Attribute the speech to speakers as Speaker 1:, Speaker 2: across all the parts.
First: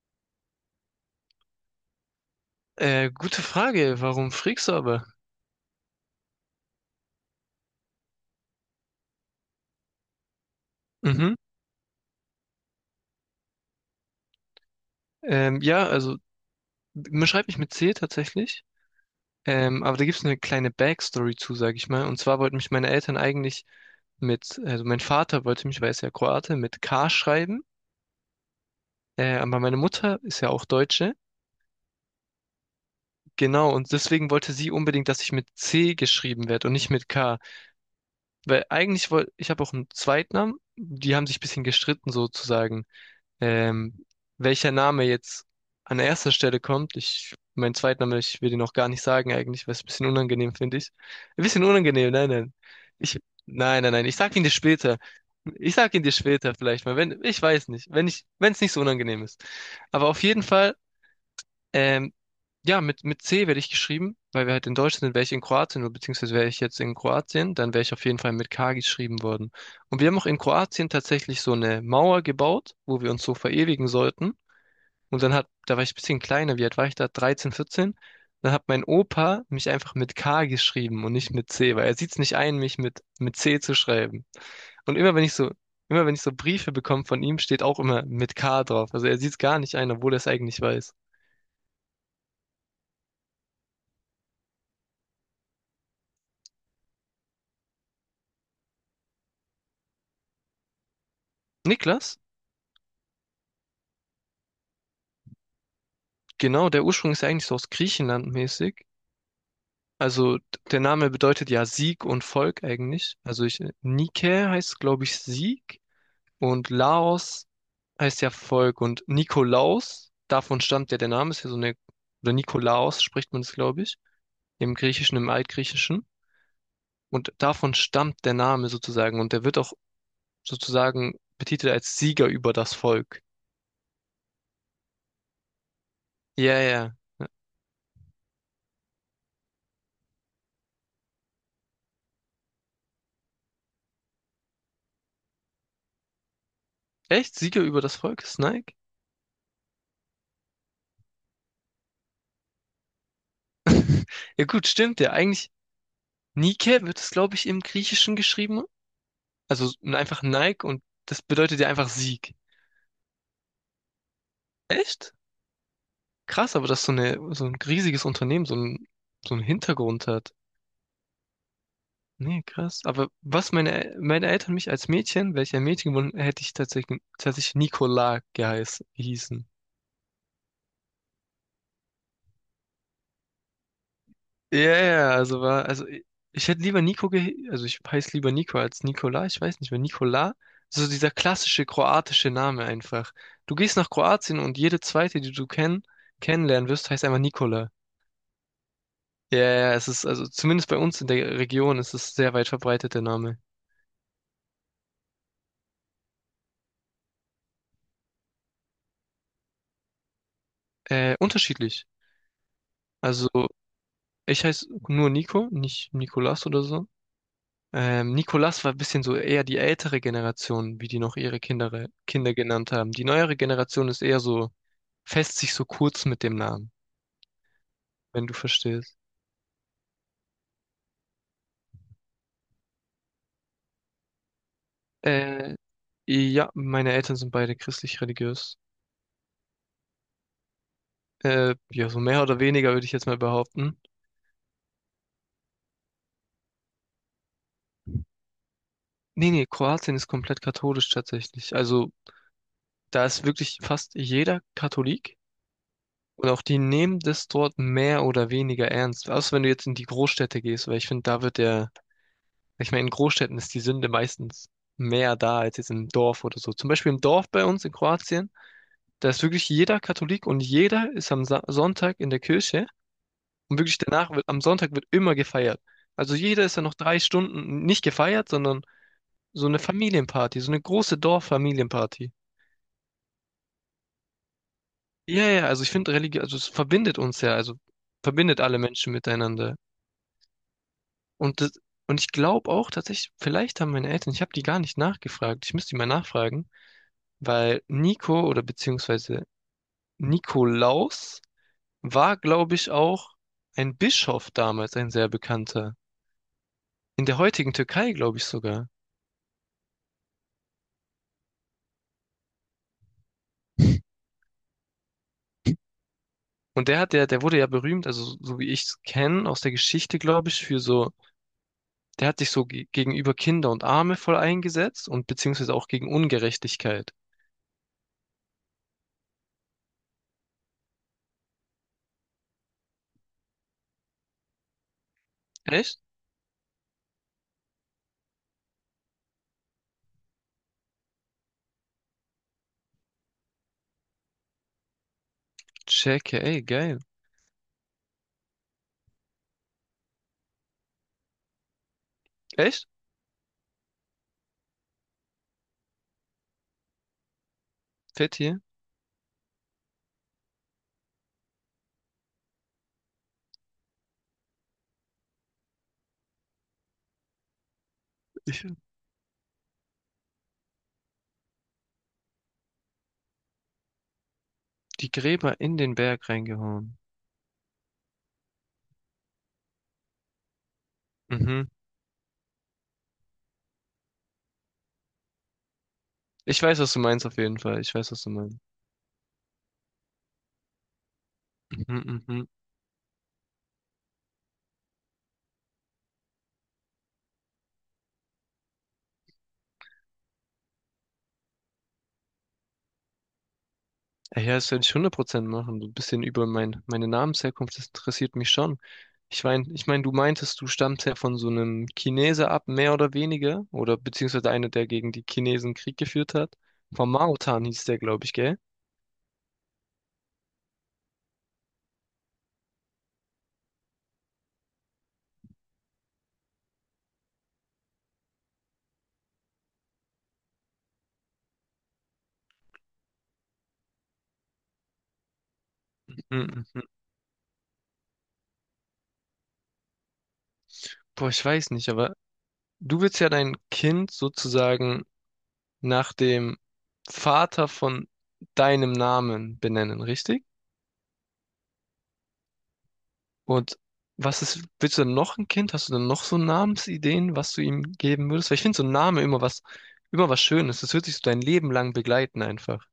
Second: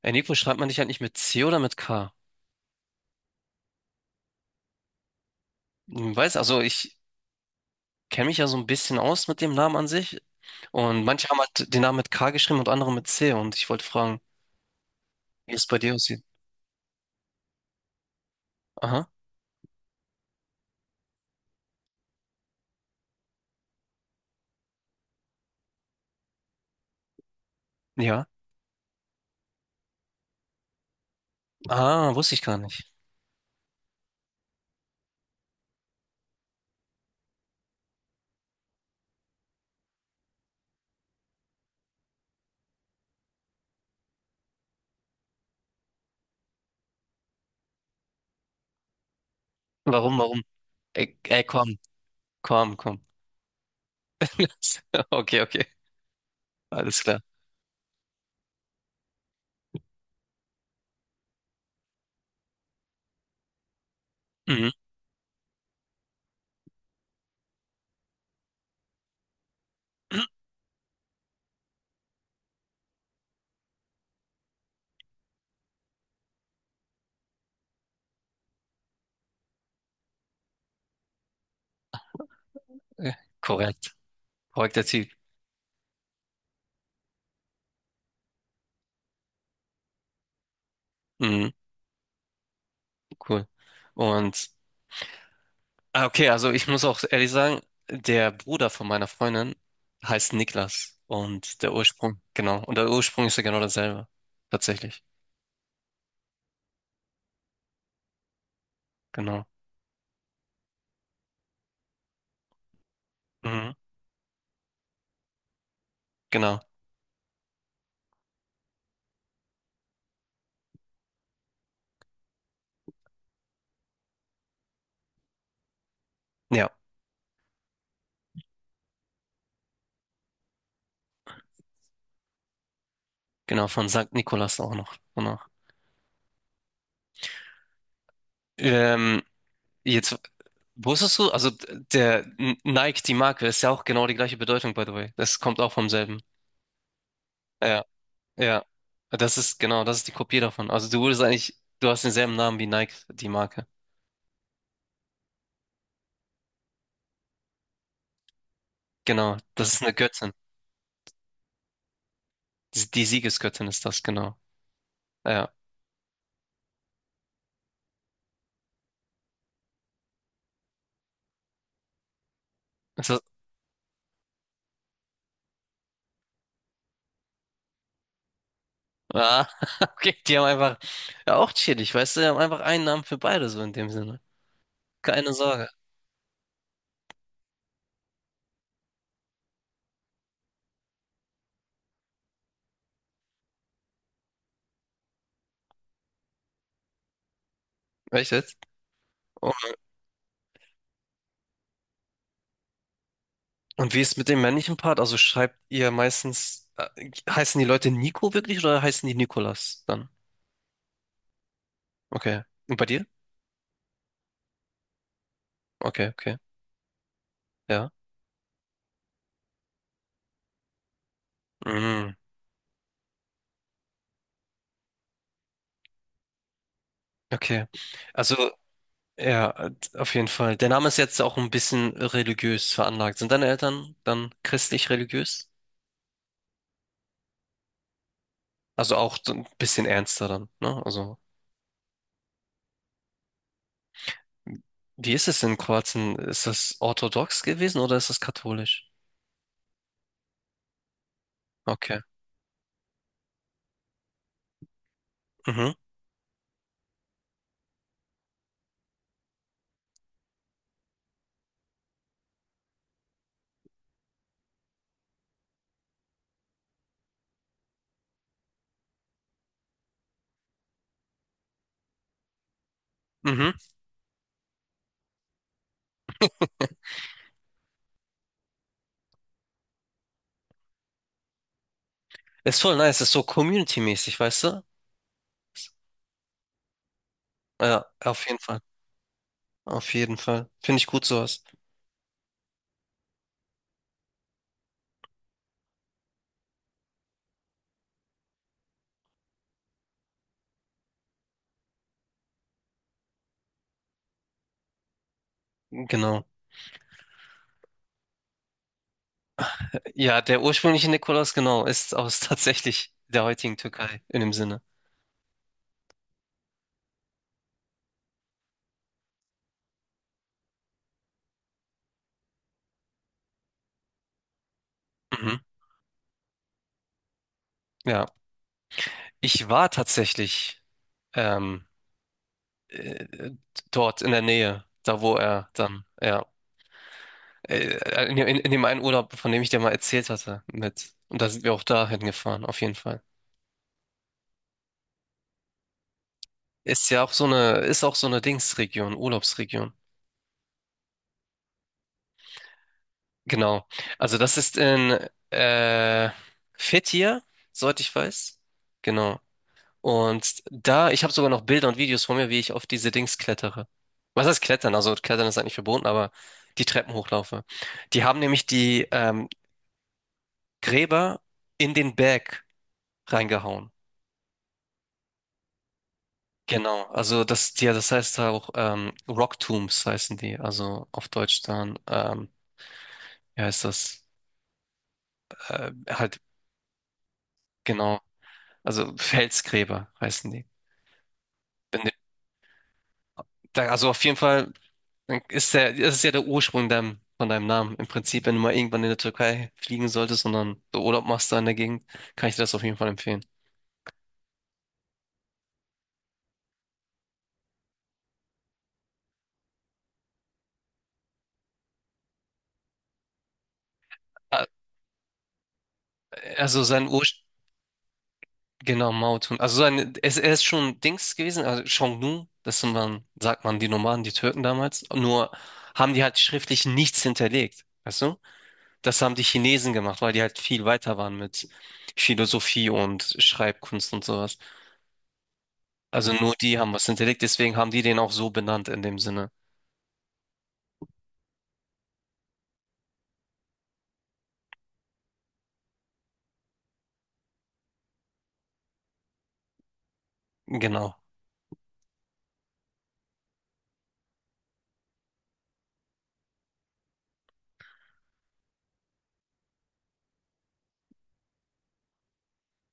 Speaker 1: Ey, Nico, schreibt man dich halt nicht mit C oder mit K?
Speaker 2: Gute Frage. Warum Freaks.
Speaker 1: Weiß, also ich kenne mich ja so ein bisschen aus mit dem Namen an sich. Und manche
Speaker 2: Mhm.
Speaker 1: haben halt den Namen mit K geschrieben und andere mit C. Und ich wollte fragen, wie es bei
Speaker 2: Ja,
Speaker 1: dir
Speaker 2: also
Speaker 1: aussieht.
Speaker 2: man schreibt mich mit C tatsächlich.
Speaker 1: Aha,
Speaker 2: Aber da gibt es eine kleine Backstory zu, sag ich mal. Und zwar wollten mich meine Eltern eigentlich also mein Vater wollte mich, weil er ist ja Kroate, mit K schreiben.
Speaker 1: ja.
Speaker 2: Aber meine Mutter ist ja auch Deutsche.
Speaker 1: Ah, wusste ich gar nicht.
Speaker 2: Genau, und deswegen wollte sie unbedingt, dass ich mit C geschrieben werde und nicht mit K. Weil eigentlich wollte, ich habe auch einen Zweitnamen, die haben sich ein bisschen gestritten sozusagen. Ähm, Welcher Name jetzt an erster Stelle kommt, ich, mein Zweitname, ich will den auch gar nicht sagen eigentlich, weil es ein bisschen
Speaker 1: Warum, warum?
Speaker 2: unangenehm finde ich.
Speaker 1: Ey,
Speaker 2: Ein
Speaker 1: ey,
Speaker 2: bisschen
Speaker 1: komm,
Speaker 2: unangenehm, nein, nein.
Speaker 1: komm, komm.
Speaker 2: Ich, nein, nein, nein, ich sag ihn dir später.
Speaker 1: Okay, okay,
Speaker 2: Ich sag ihn dir später vielleicht mal,
Speaker 1: alles
Speaker 2: wenn,
Speaker 1: klar.
Speaker 2: ich weiß nicht, wenn ich, wenn es nicht so unangenehm ist. Aber auf jeden Fall, ähm, ja, mit C werde ich geschrieben, weil wir halt
Speaker 1: Mhm.
Speaker 2: in Deutschland sind. Wäre ich in Kroatien, oder beziehungsweise wäre ich jetzt in Kroatien, dann wäre ich auf jeden Fall mit K geschrieben worden. Und wir haben auch in Kroatien tatsächlich so eine Mauer gebaut, wo wir uns so verewigen sollten. Und dann hat, da war ich ein bisschen kleiner, wie alt war ich da? 13, 14. Dann hat mein Opa mich einfach mit K geschrieben und nicht mit C, weil er sieht es nicht ein, mich mit,
Speaker 1: Äh,
Speaker 2: mit C zu
Speaker 1: Korrekt.
Speaker 2: schreiben.
Speaker 1: Korrekter
Speaker 2: Und
Speaker 1: Typ.
Speaker 2: immer wenn ich so, immer wenn ich so Briefe bekomme von ihm, steht auch immer mit K drauf. Also er sieht es gar nicht ein, obwohl er es eigentlich weiß.
Speaker 1: Mhm, cool. Und Ah, okay, also ich muss auch ehrlich sagen, der Bruder von meiner Freundin heißt Niklas
Speaker 2: Niklas?
Speaker 1: Genau, und der Ursprung ist ja genau dasselbe, tatsächlich,
Speaker 2: Genau, der Ursprung ist ja eigentlich so aus Griechenland mäßig.
Speaker 1: genau,
Speaker 2: Also der Name bedeutet ja Sieg und Volk eigentlich. Also ich,
Speaker 1: mhm.
Speaker 2: Nike heißt, glaube ich, Sieg
Speaker 1: Genau,
Speaker 2: und Laos heißt ja Volk und Nikolaus, davon stammt ja der Name, ist ja so eine, oder Nikolaos spricht man es, glaube ich, im Griechischen, im Altgriechischen.
Speaker 1: ja,
Speaker 2: Und davon stammt der Name sozusagen und der wird auch sozusagen betitelt als Sieger über das Volk.
Speaker 1: genau, von Sankt Nikolaus auch noch, danach.
Speaker 2: Ja, ja.
Speaker 1: Ähm, jetzt, wusstest du, also Nike, die Marke, ist ja auch genau die gleiche Bedeutung, by the way, das kommt auch vom selben,
Speaker 2: Echt? Sieger über
Speaker 1: ja,
Speaker 2: das Volk ist
Speaker 1: ja,
Speaker 2: Nike?
Speaker 1: das ist, genau, das ist die Kopie davon, also du hast denselben Namen wie Nike, die Marke,
Speaker 2: Ja gut, stimmt ja. Eigentlich Nike wird es, glaube ich, im Griechischen geschrieben.
Speaker 1: genau,
Speaker 2: Also
Speaker 1: das ist eine
Speaker 2: einfach
Speaker 1: Göttin.
Speaker 2: Nike und das bedeutet ja einfach Sieg.
Speaker 1: Die Siegesgöttin ist das, genau.
Speaker 2: Echt?
Speaker 1: Ja.
Speaker 2: Krass, aber dass so eine, so ein riesiges Unternehmen so ein, so einen Hintergrund hat. Nee, krass. Aber
Speaker 1: Ist das,
Speaker 2: was meine, meine Eltern mich als Mädchen, welcher Mädchen gewonnen, hätte ich tatsächlich Nicola geheißen,
Speaker 1: ah,
Speaker 2: hießen.
Speaker 1: okay, die haben einfach, ja, auch chillig, weißt du, die haben einfach einen Namen für beide, so in dem Sinne.
Speaker 2: Ja, ja, ja,
Speaker 1: Keine
Speaker 2: also war,
Speaker 1: Sorge.
Speaker 2: also ich hätte lieber Niko, ge also ich heiße lieber Niko als Nikola, ich weiß nicht, mehr Nikola, so dieser klassische kroatische Name einfach. Du gehst nach Kroatien und jede zweite, die du kennenlernen wirst, heißt einfach Nikola.
Speaker 1: Echt jetzt?
Speaker 2: Ja, ja,
Speaker 1: Und,
Speaker 2: ja, es ist, also zumindest bei uns in der Region ist es sehr weit verbreitet, der Name.
Speaker 1: und wie ist mit dem männlichen Part? Also heißen die Leute Nico wirklich oder heißen die Nikolas dann?
Speaker 2: Unterschiedlich.
Speaker 1: Okay. Und bei dir?
Speaker 2: Also ich heiße nur Nico, nicht
Speaker 1: Okay, okay.
Speaker 2: Nikolas oder so.
Speaker 1: Ja.
Speaker 2: Nikolas war ein bisschen so eher die ältere Generation, wie die noch ihre Kinder,
Speaker 1: Mm,
Speaker 2: Kinder genannt haben. Die neuere Generation ist eher so fässt sich so kurz mit dem Namen,
Speaker 1: okay.
Speaker 2: wenn du
Speaker 1: Also,
Speaker 2: verstehst.
Speaker 1: ja, auf jeden Fall. Der Name ist jetzt auch ein bisschen religiös veranlagt. Sind deine Eltern dann christlich religiös?
Speaker 2: Äh, ja, meine Eltern sind beide christlich-religiös.
Speaker 1: Also auch so ein bisschen ernster dann, ne? Also,
Speaker 2: Ja, so mehr oder weniger würde ich jetzt mal behaupten.
Speaker 1: wie ist es in Kroatien? Ist das orthodox gewesen oder ist das katholisch?
Speaker 2: Nee, nee, Kroatien ist komplett katholisch tatsächlich. Also
Speaker 1: Okay.
Speaker 2: da ist wirklich fast jeder Katholik
Speaker 1: Mhm.
Speaker 2: und auch die nehmen das dort mehr oder weniger ernst. Außer wenn du jetzt in die Großstädte gehst, weil ich finde, da wird der, ich meine, in Großstädten ist die Sünde meistens mehr da als jetzt im Dorf oder so. Zum Beispiel im Dorf bei uns in Kroatien. Da ist wirklich jeder Katholik und jeder ist am Sa Sonntag in der Kirche
Speaker 1: Mhm.
Speaker 2: und wirklich danach wird, am Sonntag wird immer gefeiert. Also jeder ist ja noch 3 Stunden nicht gefeiert, sondern so eine Familienparty, so eine große Dorffamilienparty.
Speaker 1: Ist voll nice, ist so community-mäßig, weißt du?
Speaker 2: Ja, ja, also ich finde Religion, also es verbindet uns ja, also
Speaker 1: Ja, auf jeden
Speaker 2: verbindet alle
Speaker 1: Fall.
Speaker 2: Menschen miteinander.
Speaker 1: Auf jeden Fall. Finde ich gut sowas.
Speaker 2: Und das, und ich glaube auch tatsächlich, vielleicht haben meine Eltern, ich habe die gar nicht nachgefragt, ich müsste die mal nachfragen, weil Nico oder beziehungsweise Nikolaus war, glaube ich, auch ein Bischof damals, ein sehr bekannter.
Speaker 1: Genau.
Speaker 2: In der heutigen Türkei, glaube ich sogar.
Speaker 1: Ja, der ursprüngliche Nikolaus, genau, ist aus tatsächlich der heutigen Türkei in dem Sinne.
Speaker 2: Und der hat ja, der wurde ja berühmt, also so wie ich es kenne aus der Geschichte, glaube ich, für so, der hat sich so ge gegenüber Kinder und Arme voll eingesetzt und
Speaker 1: Mhm.
Speaker 2: beziehungsweise auch gegen Ungerechtigkeit.
Speaker 1: Ja. Ich war tatsächlich ähm, äh, dort in der Nähe, da wo er
Speaker 2: Echt?
Speaker 1: dann, ja. In dem einen Urlaub, von dem ich dir mal erzählt hatte, mit. Und da sind wir auch dahin gefahren, auf jeden Fall.
Speaker 2: Checke, ey, geil.
Speaker 1: Ist ja auch so eine, ist auch so eine Dingsregion, Urlaubsregion.
Speaker 2: Echt?
Speaker 1: Genau. Also das ist in äh, Fethiye, soweit ich
Speaker 2: Fett
Speaker 1: weiß.
Speaker 2: hier.
Speaker 1: Genau. Und da, ich habe sogar noch Bilder und Videos von mir, wie ich auf diese Dings klettere. Was heißt klettern? Also klettern ist eigentlich verboten, aber die Treppen hochlaufe. Die haben
Speaker 2: Ich,
Speaker 1: nämlich die Gräber in den Berg reingehauen.
Speaker 2: die Gräber in den Berg reingehauen.
Speaker 1: Genau, also das, ja, das heißt auch Rock Tombs heißen die, also auf Deutsch
Speaker 2: Mhm.
Speaker 1: dann, wie heißt das? Halt,
Speaker 2: Ich weiß, was du meinst, auf jeden Fall. Ich weiß,
Speaker 1: genau,
Speaker 2: was du meinst.
Speaker 1: also Felsgräber heißen die. Wenn
Speaker 2: Mhm,
Speaker 1: du-
Speaker 2: mhm.
Speaker 1: da, also auf jeden Fall das ist ja der Ursprung von deinem Namen. Im Prinzip, wenn du mal irgendwann in der Türkei fliegen solltest und dann so Urlaub machst da in der Gegend, kann ich dir das auf jeden Fall empfehlen.
Speaker 2: Ja, das werde ich 100% machen. So ein bisschen über mein, meine Namensherkunft, das interessiert mich schon. Ich meine, du meintest, du stammst ja von so einem Chineser ab, mehr oder weniger, oder beziehungsweise
Speaker 1: Ah,
Speaker 2: einer, der gegen die Chinesen Krieg geführt hat.
Speaker 1: Also sein
Speaker 2: Von Mao
Speaker 1: Ursprung.
Speaker 2: Tan hieß der, glaube ich, gell?
Speaker 1: Genau, Mautun. Also er ist schon Dings gewesen, also Xiongnu, sagt man, die Nomaden, die Türken damals. Nur haben die halt schriftlich nichts hinterlegt. Weißt du? Das haben die Chinesen gemacht, weil die halt viel weiter waren mit Philosophie und Schreibkunst und sowas. Also nur die
Speaker 2: Mhm.
Speaker 1: haben was hinterlegt, deswegen haben die den auch so benannt in dem Sinne.
Speaker 2: Boah, ich weiß nicht, aber du willst ja dein Kind sozusagen nach dem Vater von deinem Namen benennen, richtig?
Speaker 1: Genau.
Speaker 2: Und was ist, willst du denn noch ein Kind? Hast du denn noch so Namensideen, was du ihm geben würdest? Weil ich finde so ein Name immer was, Schönes. Das wird dich so dein Leben lang begleiten einfach.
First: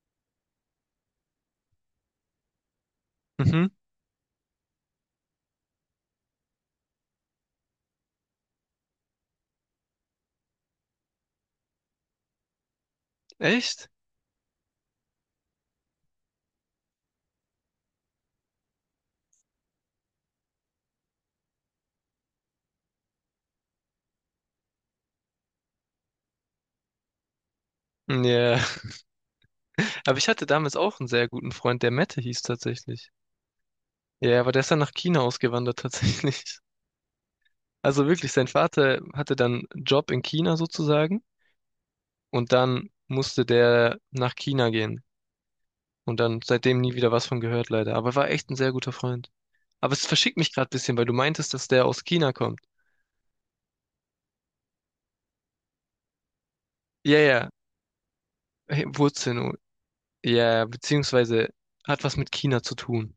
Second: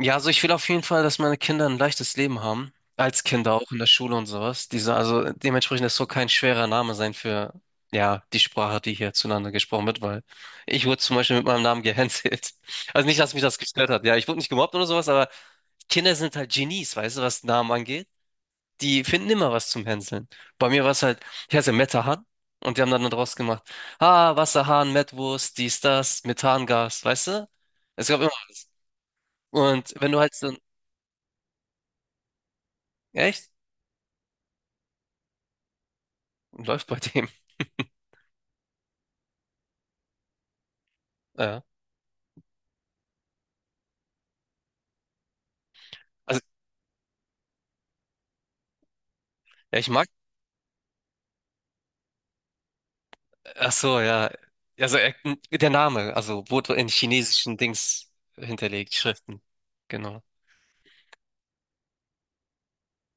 Speaker 1: Ja, also ich will auf jeden Fall, dass meine Kinder ein leichtes Leben haben. Als Kinder auch
Speaker 2: Mhm.
Speaker 1: in der Schule und sowas. Also dementsprechend das soll kein schwerer Name sein für, ja, die Sprache, die hier zueinander gesprochen wird, weil ich wurde zum Beispiel mit meinem Namen gehänselt. Also nicht, dass mich das gestört
Speaker 2: Echt?
Speaker 1: hat. Ja, ich wurde nicht gemobbt oder sowas, aber Kinder sind halt Genies, weißt du, was Namen angeht. Die finden immer was zum Hänseln. Bei mir war es halt, ich heiße Metahan und die haben dann daraus gemacht, ah, Wasserhahn, Mettwurst, dies, das, Methangas, weißt du? Es gab immer
Speaker 2: Ja.
Speaker 1: was. Und wenn
Speaker 2: Aber
Speaker 1: du
Speaker 2: ich
Speaker 1: halt
Speaker 2: hatte
Speaker 1: so.
Speaker 2: damals auch einen sehr guten Freund, der Mette hieß tatsächlich.
Speaker 1: Echt?
Speaker 2: Ja, aber der ist dann nach China ausgewandert tatsächlich.
Speaker 1: Läuft bei dem.
Speaker 2: Also wirklich, sein Vater hatte dann einen Job in China sozusagen
Speaker 1: Ja.
Speaker 2: und dann musste der nach China gehen. Und
Speaker 1: Also,
Speaker 2: dann seitdem nie wieder was von gehört, leider. Aber war echt ein sehr guter Freund.
Speaker 1: ja, ich
Speaker 2: Aber
Speaker 1: mag.
Speaker 2: es verschickt mich gerade ein bisschen, weil du meintest, dass der aus China kommt.
Speaker 1: Ach so, ja. Also, der Name, also wurde in
Speaker 2: Ja, ja,
Speaker 1: chinesischen Dings
Speaker 2: hey,
Speaker 1: hinterlegt,
Speaker 2: Wurzeln.
Speaker 1: Schriften.
Speaker 2: Oh,
Speaker 1: Genau.
Speaker 2: ja, ja, beziehungsweise hat was mit China zu tun.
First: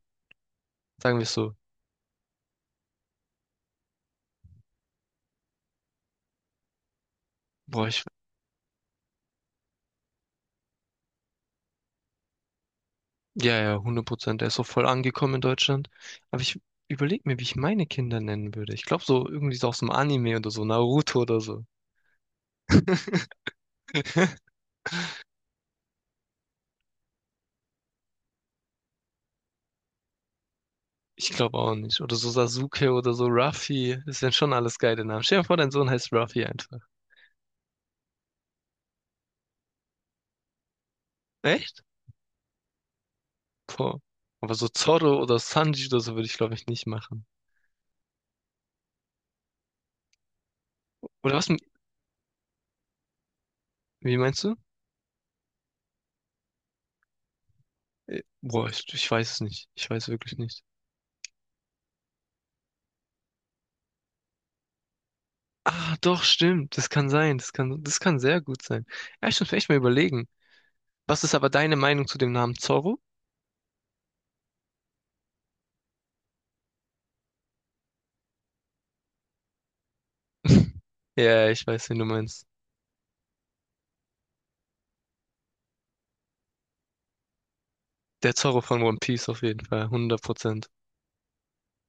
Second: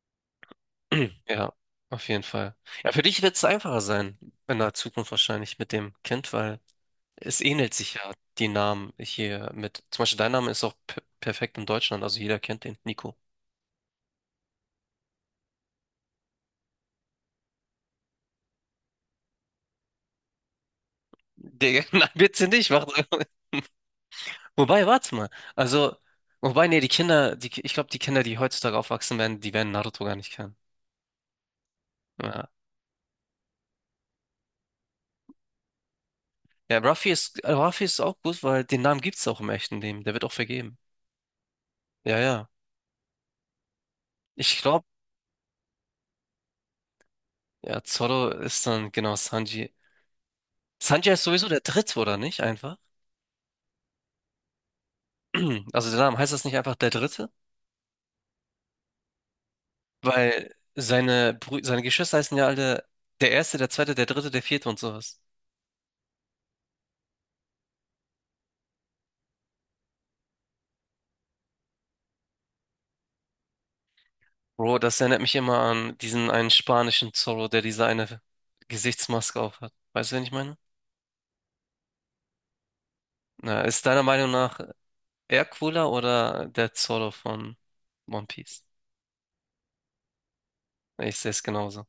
Speaker 2: Sagen wir es
Speaker 1: Ja,
Speaker 2: so.
Speaker 1: auf jeden Fall. Ja, für dich wird es einfacher sein, in der Zukunft wahrscheinlich mit dem Kind, weil es ähnelt
Speaker 2: Boah,
Speaker 1: sich
Speaker 2: ich,
Speaker 1: ja die Namen hier mit. Zum Beispiel dein Name ist auch perfekt in Deutschland, also jeder kennt den, Nico.
Speaker 2: ja, ja, 100%. Der ist so voll angekommen in Deutschland. Aber ich überlege mir, wie ich meine Kinder nennen würde. Ich glaube so irgendwie so aus dem Anime oder so, Naruto oder so.
Speaker 1: Der. Nein, bitte nicht, mach. Wobei, warte mal. Also, wobei, nee, ich glaube, die Kinder, die heutzutage aufwachsen werden, die werden Naruto gar nicht kennen.
Speaker 2: Ich glaube auch nicht. Oder so
Speaker 1: Ja,
Speaker 2: Sasuke oder so Ruffy. Das sind schon alles geile Namen. Stell dir mal vor, dein Sohn heißt Ruffy
Speaker 1: ja
Speaker 2: einfach.
Speaker 1: Ruffy ist auch gut, weil den Namen gibt's auch im echten Leben. Der wird auch vergeben.
Speaker 2: Echt?
Speaker 1: Ja, ja.
Speaker 2: Boah. Aber
Speaker 1: Ich
Speaker 2: so
Speaker 1: glaube,
Speaker 2: Zorro oder Sanji oder so würde ich, glaube ich, nicht machen.
Speaker 1: ja, Zoro ist dann genau Sanji. Sanji ist
Speaker 2: Oder
Speaker 1: sowieso
Speaker 2: was?
Speaker 1: der Dritte, oder nicht? Einfach.
Speaker 2: Wie meinst du?
Speaker 1: Also der Name heißt das nicht einfach der Dritte?
Speaker 2: Boah, ich weiß es nicht. Ich weiß wirklich
Speaker 1: Weil
Speaker 2: nicht.
Speaker 1: seine Geschwister heißen ja alle der Erste, der Zweite, der Dritte, der Vierte und sowas.
Speaker 2: Ah, doch, stimmt. Das kann sein. Das kann sehr gut sein. Ja, ich muss mir echt mal überlegen. Was ist aber deine Meinung zu dem Namen Zorro?
Speaker 1: Bro, das erinnert mich immer an diesen einen spanischen Zorro, der diese eine Gesichtsmaske aufhat. Weißt du, wen ich meine?
Speaker 2: Ja, ich weiß, wen du meinst.
Speaker 1: Na, ist deiner Meinung nach er cooler oder der Zorro von One
Speaker 2: Der Zorro
Speaker 1: Piece?
Speaker 2: von One Piece auf jeden Fall. 100%.
Speaker 1: Ich sehe es genauso.